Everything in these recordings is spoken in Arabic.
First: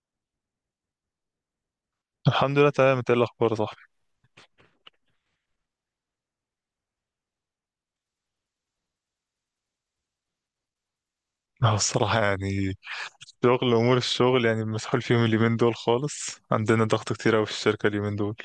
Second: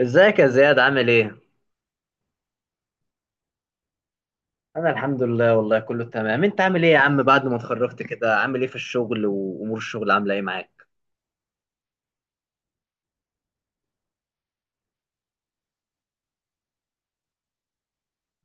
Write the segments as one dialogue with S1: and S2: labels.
S1: ازيك يا زياد؟ عامل ايه؟
S2: الحمد لله تمام. انت ايه الاخبار يا صاحبي؟
S1: انا الحمد لله، والله كله تمام. انت عامل ايه يا عم؟ بعد ما اتخرجت كده عامل ايه في الشغل، وامور الشغل عامله ايه معاك؟
S2: اه الصراحه يعني شغل، امور الشغل يعني مسحول فيهم اليومين دول خالص. عندنا ضغط كتير قوي في الشركه اليومين دول.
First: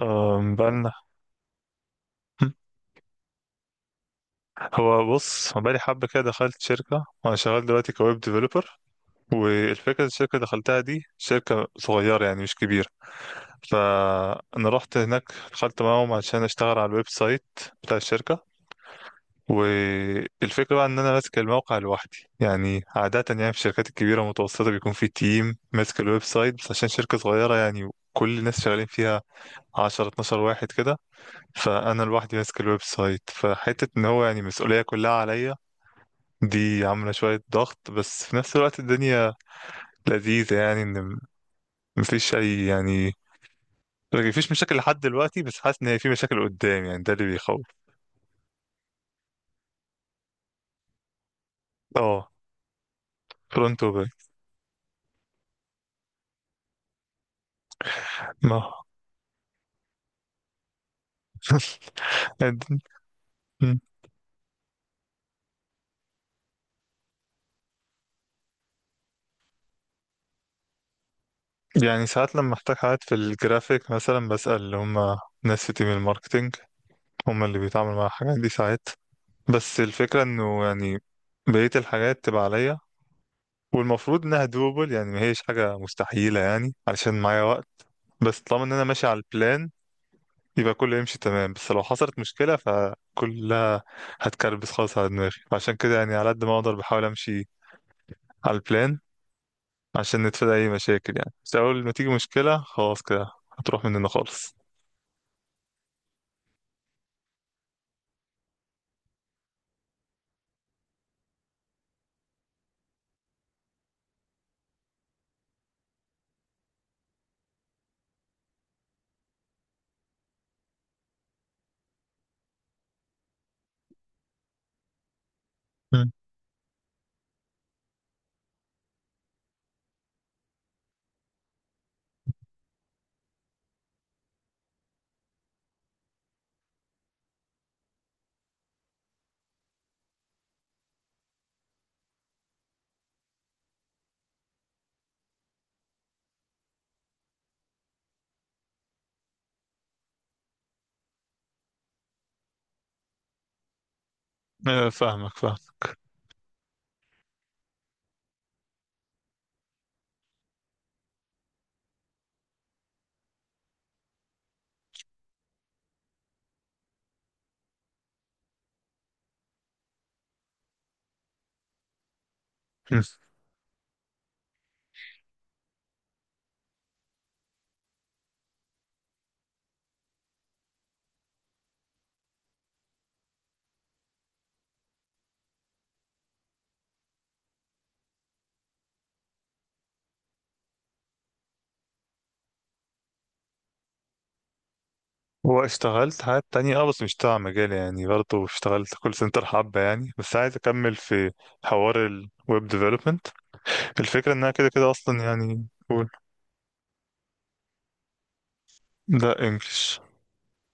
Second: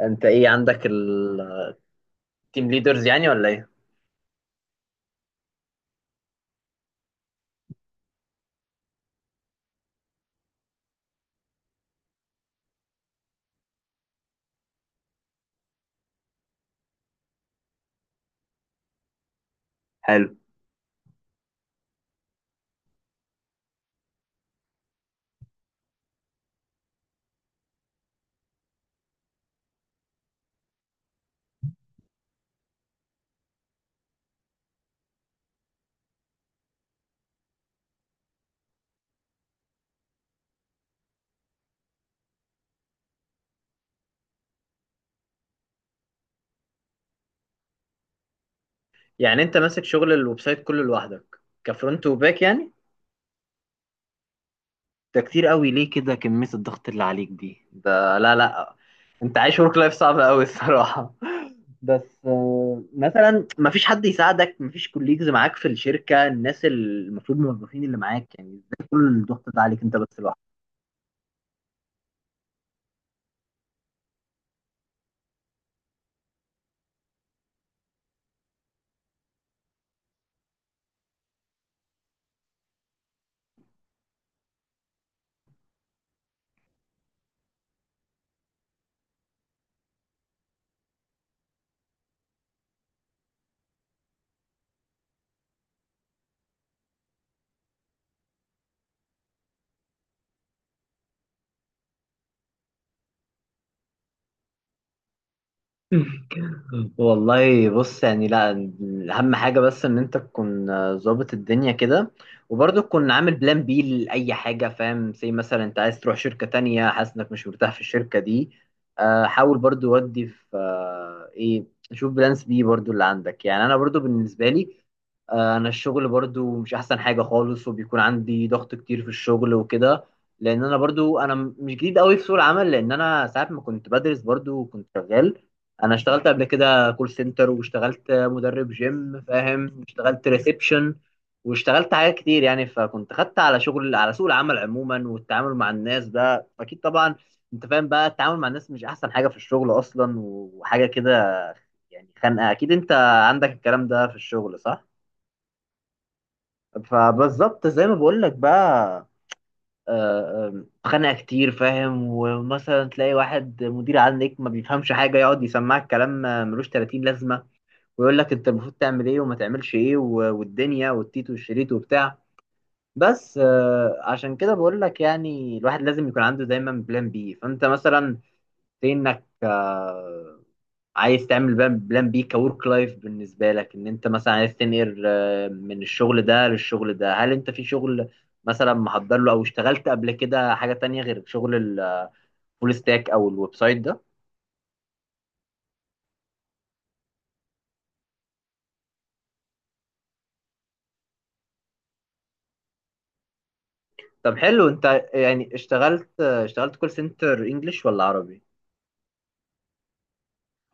S1: انت ايه، عندك
S2: بقالنا.
S1: التيم ليدرز يعني ولا ايه؟
S2: هو بص بقالي حبه كده، دخلت شركه، انا شغال دلوقتي كويب ديفلوبر. والفكره اللي الشركه اللي دخلتها دي شركه صغيره يعني، مش كبيره. فانا رحت هناك دخلت معاهم عشان اشتغل على الويب سايت بتاع الشركه.
S1: حلو.
S2: والفكرة بقى إن أنا ماسك الموقع لوحدي. يعني عادة يعني في الشركات الكبيرة المتوسطة بيكون في تيم ماسك الويب سايت، بس عشان شركة صغيرة يعني كل الناس شغالين فيها 10 12 واحد كده. فأنا لوحدي ماسك الويب سايت، فحتة إن هو يعني المسؤولية كلها عليا. دي عاملة شوية ضغط، بس في نفس الوقت الدنيا لذيذة يعني. مفيش أي يعني مفيش مشاكل لحد دلوقتي، بس حاسس إن هي في مشاكل قدام يعني، ده اللي بيخوف.
S1: يعني انت ماسك شغل الويب سايت كله لوحدك، كفرونت
S2: اه،
S1: وباك يعني؟
S2: فرونت وباك.
S1: ده كتير قوي، ليه كده كمية الضغط اللي عليك دي؟ ده لا لا، انت عايش ورك لايف صعب قوي الصراحة. بس مثلا
S2: ما
S1: مفيش حد يساعدك، مفيش كوليجز معاك في الشركة، الناس المفروض موظفين اللي معاك، يعني ازاي كل الضغط ده عليك انت بس لوحدك؟
S2: يعني ساعات لما احتاج حاجات في الجرافيك مثلا بسأل اللي هم ناس في تيم الماركتينج، هم اللي بيتعاملوا مع الحاجات دي ساعات. بس الفكرة انه يعني بقية الحاجات تبقى عليا، والمفروض انها دوبل. يعني ما هيش حاجة مستحيلة يعني علشان معايا وقت. بس طالما ان انا ماشي على البلان يبقى كله يمشي تمام. بس لو حصلت مشكلة فكلها هتكربس خالص على دماغي. فعشان كده يعني على قد ما اقدر بحاول امشي على البلان عشان نتفادى اي مشاكل يعني. بس اول ما تيجي مشكلة خلاص كده هتروح مننا خالص.
S1: والله بص، يعني لا، اهم حاجه بس ان انت تكون ظابط الدنيا كده، وبرضه تكون عامل بلان بي لاي حاجه، فاهم؟ زي مثلا انت عايز تروح شركه تانية، حاسس انك مش مرتاح في الشركه دي، حاول برضه. ودي في ايه، شوف بلانس بي برضه اللي عندك. يعني انا برضه بالنسبه لي، انا الشغل برضو مش احسن حاجه خالص، وبيكون عندي ضغط كتير في الشغل وكده. لان انا برضو انا مش جديد قوي في سوق العمل، لان انا ساعات ما كنت بدرس برضو كنت شغال. انا اشتغلت قبل كده كول سنتر، واشتغلت مدرب جيم، فاهم؟ واشتغلت ريسبشن، واشتغلت حاجات كتير يعني، فكنت خدت على شغل، على سوق العمل عموما، والتعامل مع الناس ده اكيد طبعا. انت فاهم بقى، التعامل مع الناس مش احسن حاجة في الشغل اصلا، وحاجة كده يعني خانقة اكيد. انت عندك الكلام ده في الشغل صح؟
S2: فاهمك.
S1: فبالظبط زي ما بقول لك بقى، خانقة كتير، فاهم؟ ومثلا تلاقي واحد مدير عندك ما بيفهمش حاجة، يقعد يسمعك كلام ملوش 30 لازمة، ويقول لك انت المفروض تعمل ايه وما تعملش ايه، والدنيا والتيت والشريط وبتاع.
S2: مم.
S1: بس عشان كده بقول لك، يعني الواحد لازم يكون عنده دايما بلان بي. فانت مثلا في انك عايز تعمل بلان بي كورك لايف بالنسبه لك، ان انت مثلا عايز تنقل من الشغل ده للشغل ده. هل انت في شغل مثلا محضر له، او اشتغلت قبل كده حاجه تانية غير شغل الفول ستاك او الويب سايت ده؟
S2: هو اشتغلت حاجات تانية اه، بس مش تبع مجالي يعني. برضه اشتغلت كول سنتر حبة يعني، بس عايز اكمل في حوار الويب ديفلوبمنت. الفكرة
S1: طب
S2: انها
S1: حلو.
S2: كده كده
S1: انت
S2: اصلا
S1: يعني
S2: يعني،
S1: اشتغلت
S2: قول.
S1: اشتغلت كول سنتر انجلش ولا عربي؟
S2: لا، انجلش.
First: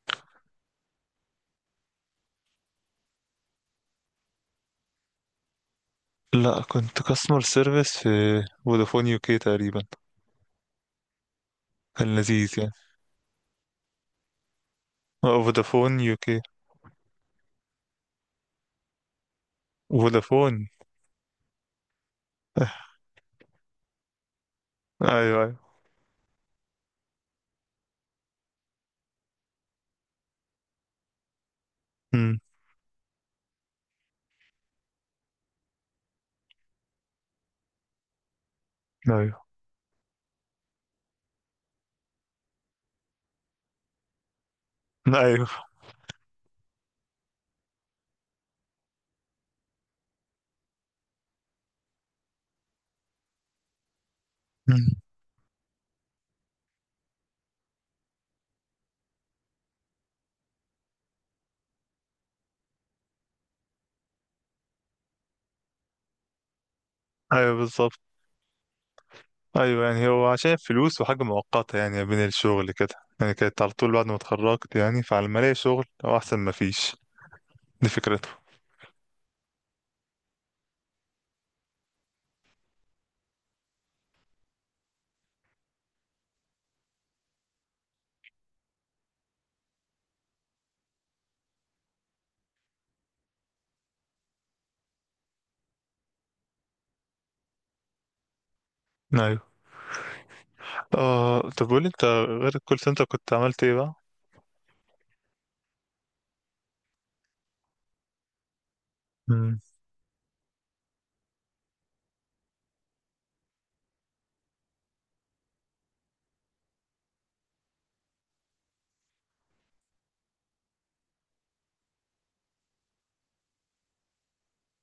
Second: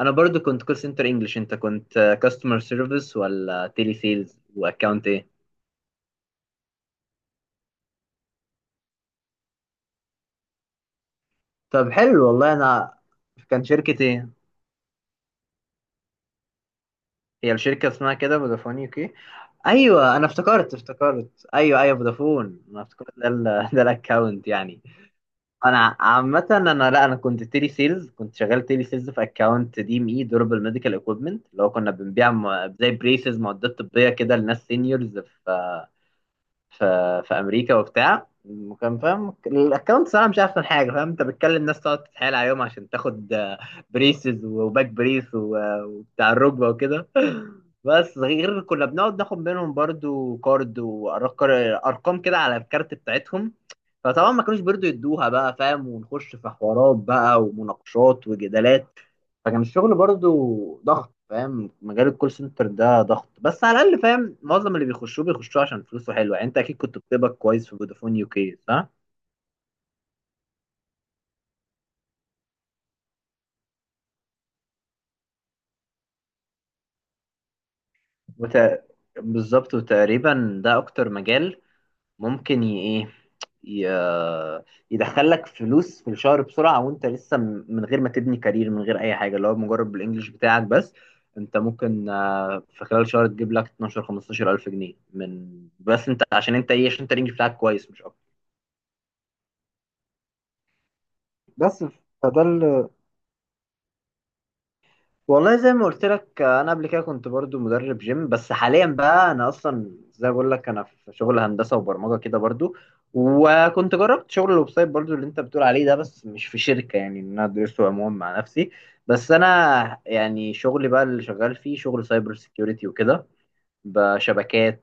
S1: انا برضو كنت كول سنتر انجلش. انت كنت كاستمر سيرفيس ولا تيلي سيلز؟ واكاونت ايه؟
S2: لا، كنت كاستمر سيرفيس في فودافون يو كي تقريبا.
S1: طب
S2: كان
S1: حلو والله.
S2: لذيذ يعني.
S1: انا كان شركة ايه،
S2: اه، فودافون يو كي.
S1: هي الشركة اسمها كده فودافون يو كي؟ ايوه، انا
S2: فودافون.
S1: افتكرت، افتكرت، ايوه ايوه فودافون. انا افتكرت ده ده الاكاونت يعني.
S2: ايوه ايوه.
S1: انا عامة انا، لا انا كنت تيلي سيلز، كنت شغال تيلي سيلز في اكاونت دي ام اي، دوربل ميديكال اكويبمنت، اللي هو كنا بنبيع
S2: امم.
S1: زي بريسز، معدات طبية كده، لناس سينيورز في في امريكا وبتاع. وكان، فاهم؟
S2: ايوه
S1: الاكونت صراحه مش احسن حاجه. فاهم؟ انت بتكلم ناس، تقعد تتحايل عليهم عشان تاخد بريسز وباك بريس
S2: ايوه.
S1: وبتاع الركبه وكده. بس غير كنا بنقعد ناخد منهم برضو كارد وارقام كده على الكارت بتاعتهم. فطبعا ما كانوش
S2: مم.
S1: برضو يدوها بقى، فاهم؟ ونخش في حوارات بقى ومناقشات وجدالات. فكان الشغل برضو ضغط، فاهم؟ مجال الكول سنتر ده ضغط، بس على الاقل، فاهم؟ معظم اللي بيخشوه بيخشوه عشان فلوسه حلوه يعني. انت اكيد كنت بتقبض
S2: ايوه
S1: كويس في
S2: بالظبط.
S1: فودافون يو كي، صح؟
S2: ايوه يعني هو عشان فلوس وحاجه مؤقته يعني بين الشغل كده. يعني كانت على طول بعد ما اتخرجت يعني، فعلى ما الاقي شغل هو احسن ما فيش. دي فكرته.
S1: وت... بالظبط. وتقريبا ده اكتر مجال ممكن ايه، ي- يدخلك فلوس في الشهر بسرعه، وانت لسه من غير ما تبني كارير، من غير اي حاجه، اللي هو مجرد بالانجلش بتاعك بس. انت ممكن في خلال شهر تجيب لك 12 15 الف جنيه، من بس انت عشان انت ايه، عشان انت الانجليش بتاعك كويس مش
S2: ايوه. اه طب
S1: بس.
S2: قولي انت،
S1: فده
S2: غير الكول
S1: ال-
S2: سنتر كنت عملت ايه بقى؟
S1: والله زي ما قلت لك انا قبل كده كنت برضو مدرب جيم. بس حاليا بقى انا
S2: مم.
S1: اصلا زي ما بقول لك، انا في شغل هندسه وبرمجه كده برضو. وكنت جربت شغل الويب سايت برضو اللي انت بتقول عليه ده، بس مش في شركه، يعني إن انا ادرسه عموما مع نفسي. بس انا يعني شغلي بقى اللي شغال فيه شغل سايبر سيكيورتي وكده، بشبكات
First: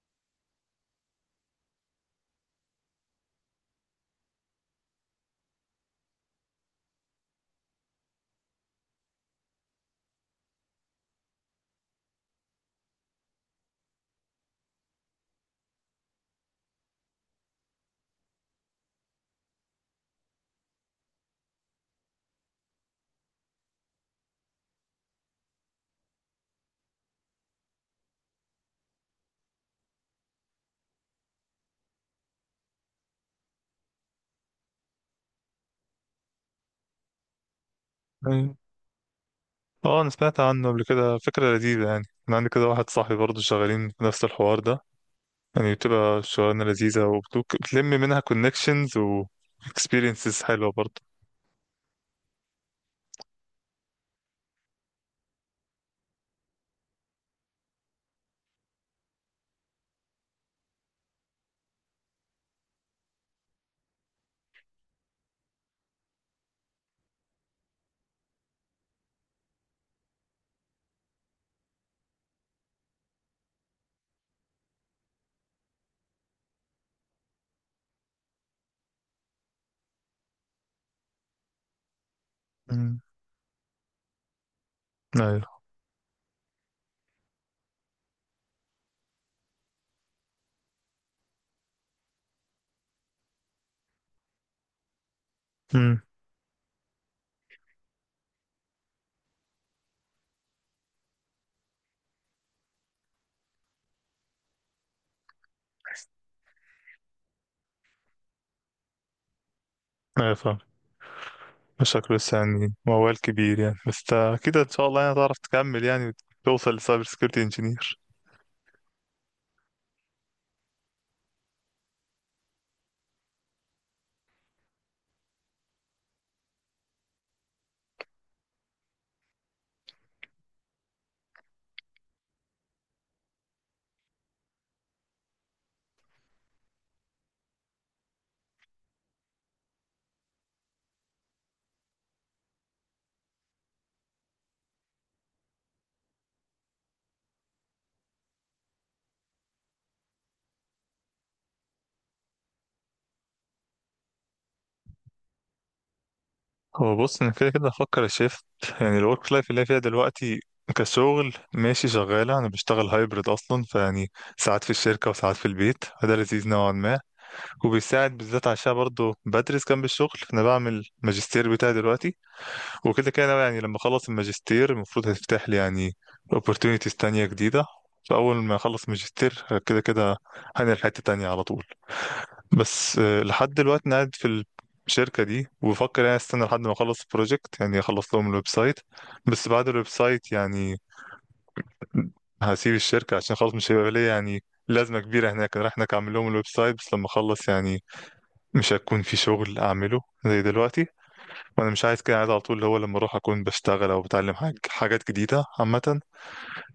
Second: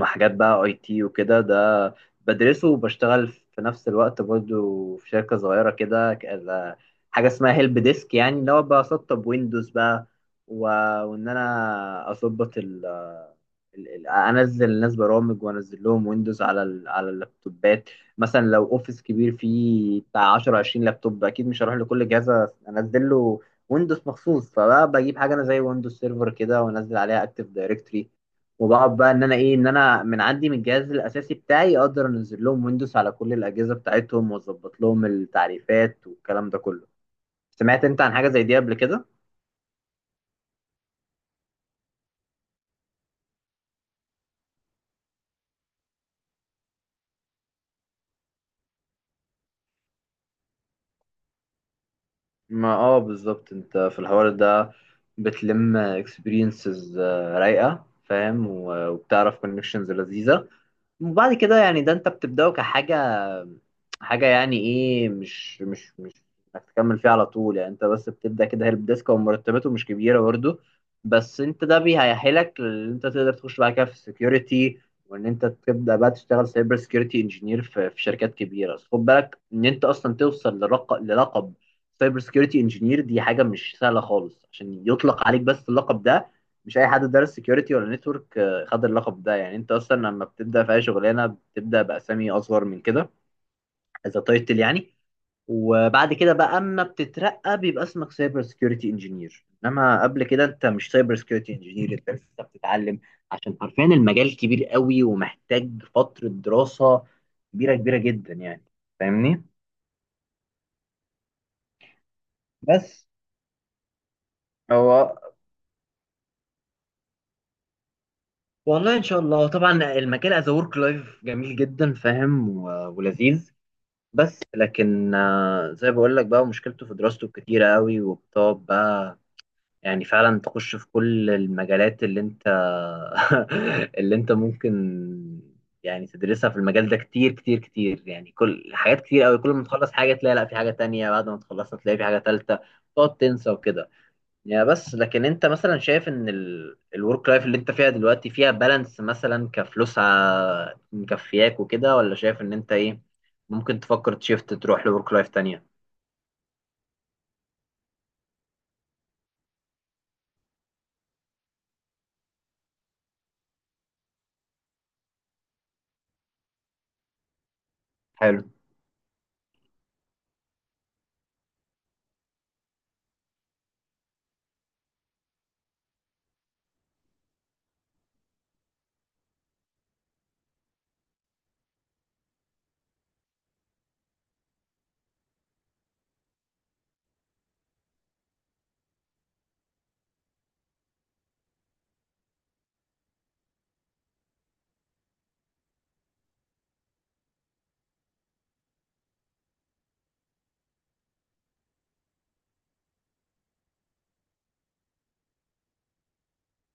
S1: وحاجات بقى اي تي وكده. ده بدرسه وبشتغل في نفس الوقت برضو في شركة صغيرة كده، حاجة اسمها هيلب ديسك، يعني اللي هو بسطب ويندوز بقى، و... وان انا اظبط انزل الناس برامج، وانزل لهم ويندوز على على اللابتوبات. مثلا لو اوفيس كبير فيه بتاع 10 20 لابتوب، اكيد مش هروح لكل جهاز انزل له ويندوز مخصوص. فبقى بجيب حاجة انا زي ويندوز سيرفر كده، وانزل عليها اكتيف دايركتري، وبقعد بقى ان انا ايه، ان انا من عندي من الجهاز الاساسي بتاعي اقدر انزل لهم ويندوز على كل الاجهزه بتاعتهم، واظبط لهم التعريفات والكلام ده كله. سمعت انت عن حاجه زي دي
S2: ايوه،
S1: قبل كده؟
S2: اه انا سمعت عنه قبل كده. فكره لذيذه يعني. انا عندي كده واحد صاحبي برضه شغالين في نفس الحوار ده، يعني بتبقى شغلانه لذيذه وبتلم منها كونكشنز و experiences حلوه برضه.
S1: ما اه بالظبط. انت في الحوار ده بتلم اكسبيرينسز رايقه، فاهم؟ وبتعرف كونكشنز لذيذه. وبعد كده يعني، ده انت بتبدأه كحاجة، حاجة يعني ايه، مش انك تكمل فيها على طول يعني. انت بس بتبدأ كده هيلب ديسك، ومرتباته مش كبيرة برضه، بس انت ده بيهيحلك ان انت تقدر تخش بعد كده في السكيورتي، وان انت تبدأ بقى تشتغل سايبر سكيورتي انجينير في شركات كبيرة. بس خد بالك ان انت اصلا توصل للقب سايبر سكيورتي
S2: امم.
S1: انجينير، دي حاجة مش سهلة خالص عشان يطلق عليك
S2: ايوه.
S1: بس اللقب ده. مش اي حد دارس سكيورتي ولا نتورك خد اللقب ده. يعني انت اصلا لما بتبدا في اي شغلانه، بتبدا باسامي اصغر من كده، اذا تايتل يعني.
S2: امم.
S1: وبعد كده بقى اما بتترقى، بيبقى اسمك سايبر سكيورتي انجينير. انما قبل كده انت مش سايبر سكيورتي انجينير، انت لسه بتتعلم. عشان حرفيا المجال كبير قوي، ومحتاج فتره دراسه كبيره، كبيره جدا يعني. فاهمني؟
S2: ايوه. شكله لسه يعني
S1: بس
S2: موال كبير يعني، بس كده ان شاء الله يعني
S1: هو
S2: هتعرف تكمل يعني وتوصل لسايبر سكيورتي انجينير.
S1: والله، ان شاء الله طبعا. المجال از ورك لايف جميل جدا، فاهم؟ ولذيذ. بس لكن زي بقول لك بقى، مشكلته في دراسته كتيرة قوي، وبتقعد بقى يعني فعلا تخش في كل المجالات اللي انت اللي انت ممكن يعني تدرسها في المجال ده، كتير كتير كتير يعني، كل حاجات كتير قوي. كل ما تخلص حاجة تلاقي لا في حاجة تانية، بعد ما تخلصها تلاقي في حاجة تالتة، تقعد تنسى وكده. يا بس لكن انت مثلا شايف ان الورك لايف اللي انت فيها دلوقتي فيها بالانس مثلا، كفلوس مكفياك وكده، ولا شايف ان انت ايه ممكن تفكر تشيفت تروح لورك لايف تانية؟
S2: هو بص انا كده كده هفكر الشيفت. يعني الورك لايف اللي أنا فيها دلوقتي كشغل ماشي شغالة. أنا بشتغل هايبرد أصلا، فيعني ساعات في الشركة وساعات في البيت، فده لذيذ نوعا ما. وبيساعد
S1: حلو
S2: بالذات عشان برضه بدرس جنب الشغل، أنا بعمل ماجستير بتاعي دلوقتي. وكده كده أنا يعني لما اخلص الماجستير المفروض هتفتح لي يعني opportunities تانية جديدة. فأول ما أخلص ماجستير كده كده هنقل حتة تانية على طول. بس لحد دلوقتي أنا قاعد في الشركة دي وبفكر يعني استنى لحد ما أخلص البروجكت، يعني أخلص لهم الويب سايت. بس بعد الويب سايت يعني هسيب الشركة عشان خلاص مش هيبقى ليا يعني لازمة كبيرة هناك. أنا رايح هناك أعمل لهم الويب سايت، بس لما أخلص يعني مش هيكون في شغل أعمله زي دلوقتي. وانا مش عايز كده، عايز على طول اللي هو لما اروح اكون بشتغل او بتعلم حاجات جديده عامه.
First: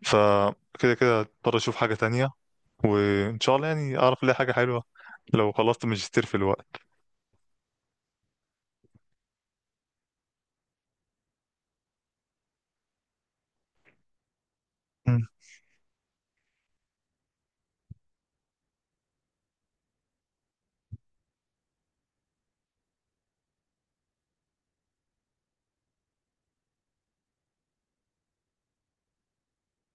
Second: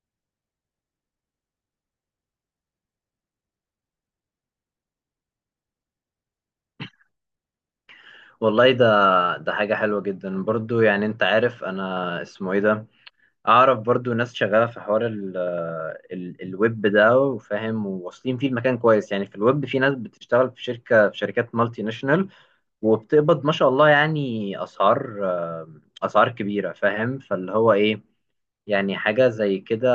S2: فكده كده اضطر اشوف حاجه تانية، وان شاء الله يعني اعرف الاقي حاجه حلوه لو خلصت ماجستير في الوقت.
S1: والله. ده ده حاجة حلوة جدا برضو، يعني انت عارف انا اسمه ايه ده. اعرف برضو ناس شغالة في حوار
S2: مم.
S1: ال الويب ده، وفاهم، وواصلين فيه المكان كويس يعني. في الويب في ناس بتشتغل في شركة، في شركات مالتي ناشونال، وبتقبض ما شاء الله يعني، اسعار، اسعار كبيره، فاهم؟ فاللي هو ايه يعني، حاجه زي كده.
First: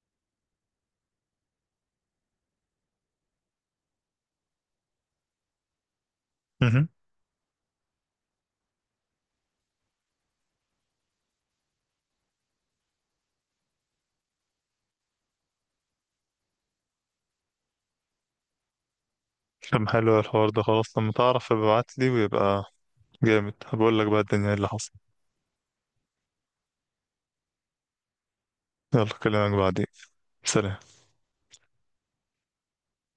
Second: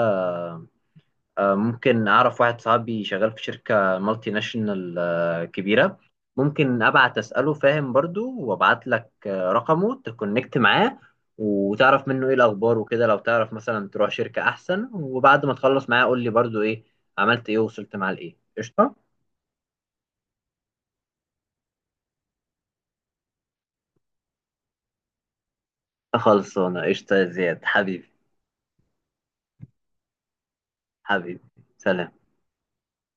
S1: ممكن اعرف واحد صاحبي شغال في شركه مالتي ناشونال كبيره. ممكن
S2: مهم.
S1: ابعت اساله، فاهم؟ برضو وابعت لك رقمه، تكونكت معاه، وتعرف منه ايه الاخبار وكده. لو تعرف مثلا تروح شركه احسن، وبعد ما تخلص معاه قول لي برضو ايه عملت ايه، ووصلت معاه لايه. قشطه.
S2: طب حلو، الحوار ده خلاص لما تعرف ابعت لي ويبقى جامد. هبقول لك بقى الدنيا إيه اللي حصل.
S1: خلصانه قشطه يا زياد حبيبي.
S2: يلا، كلامك بعدين. سلام.
S1: حبيبي، سلام.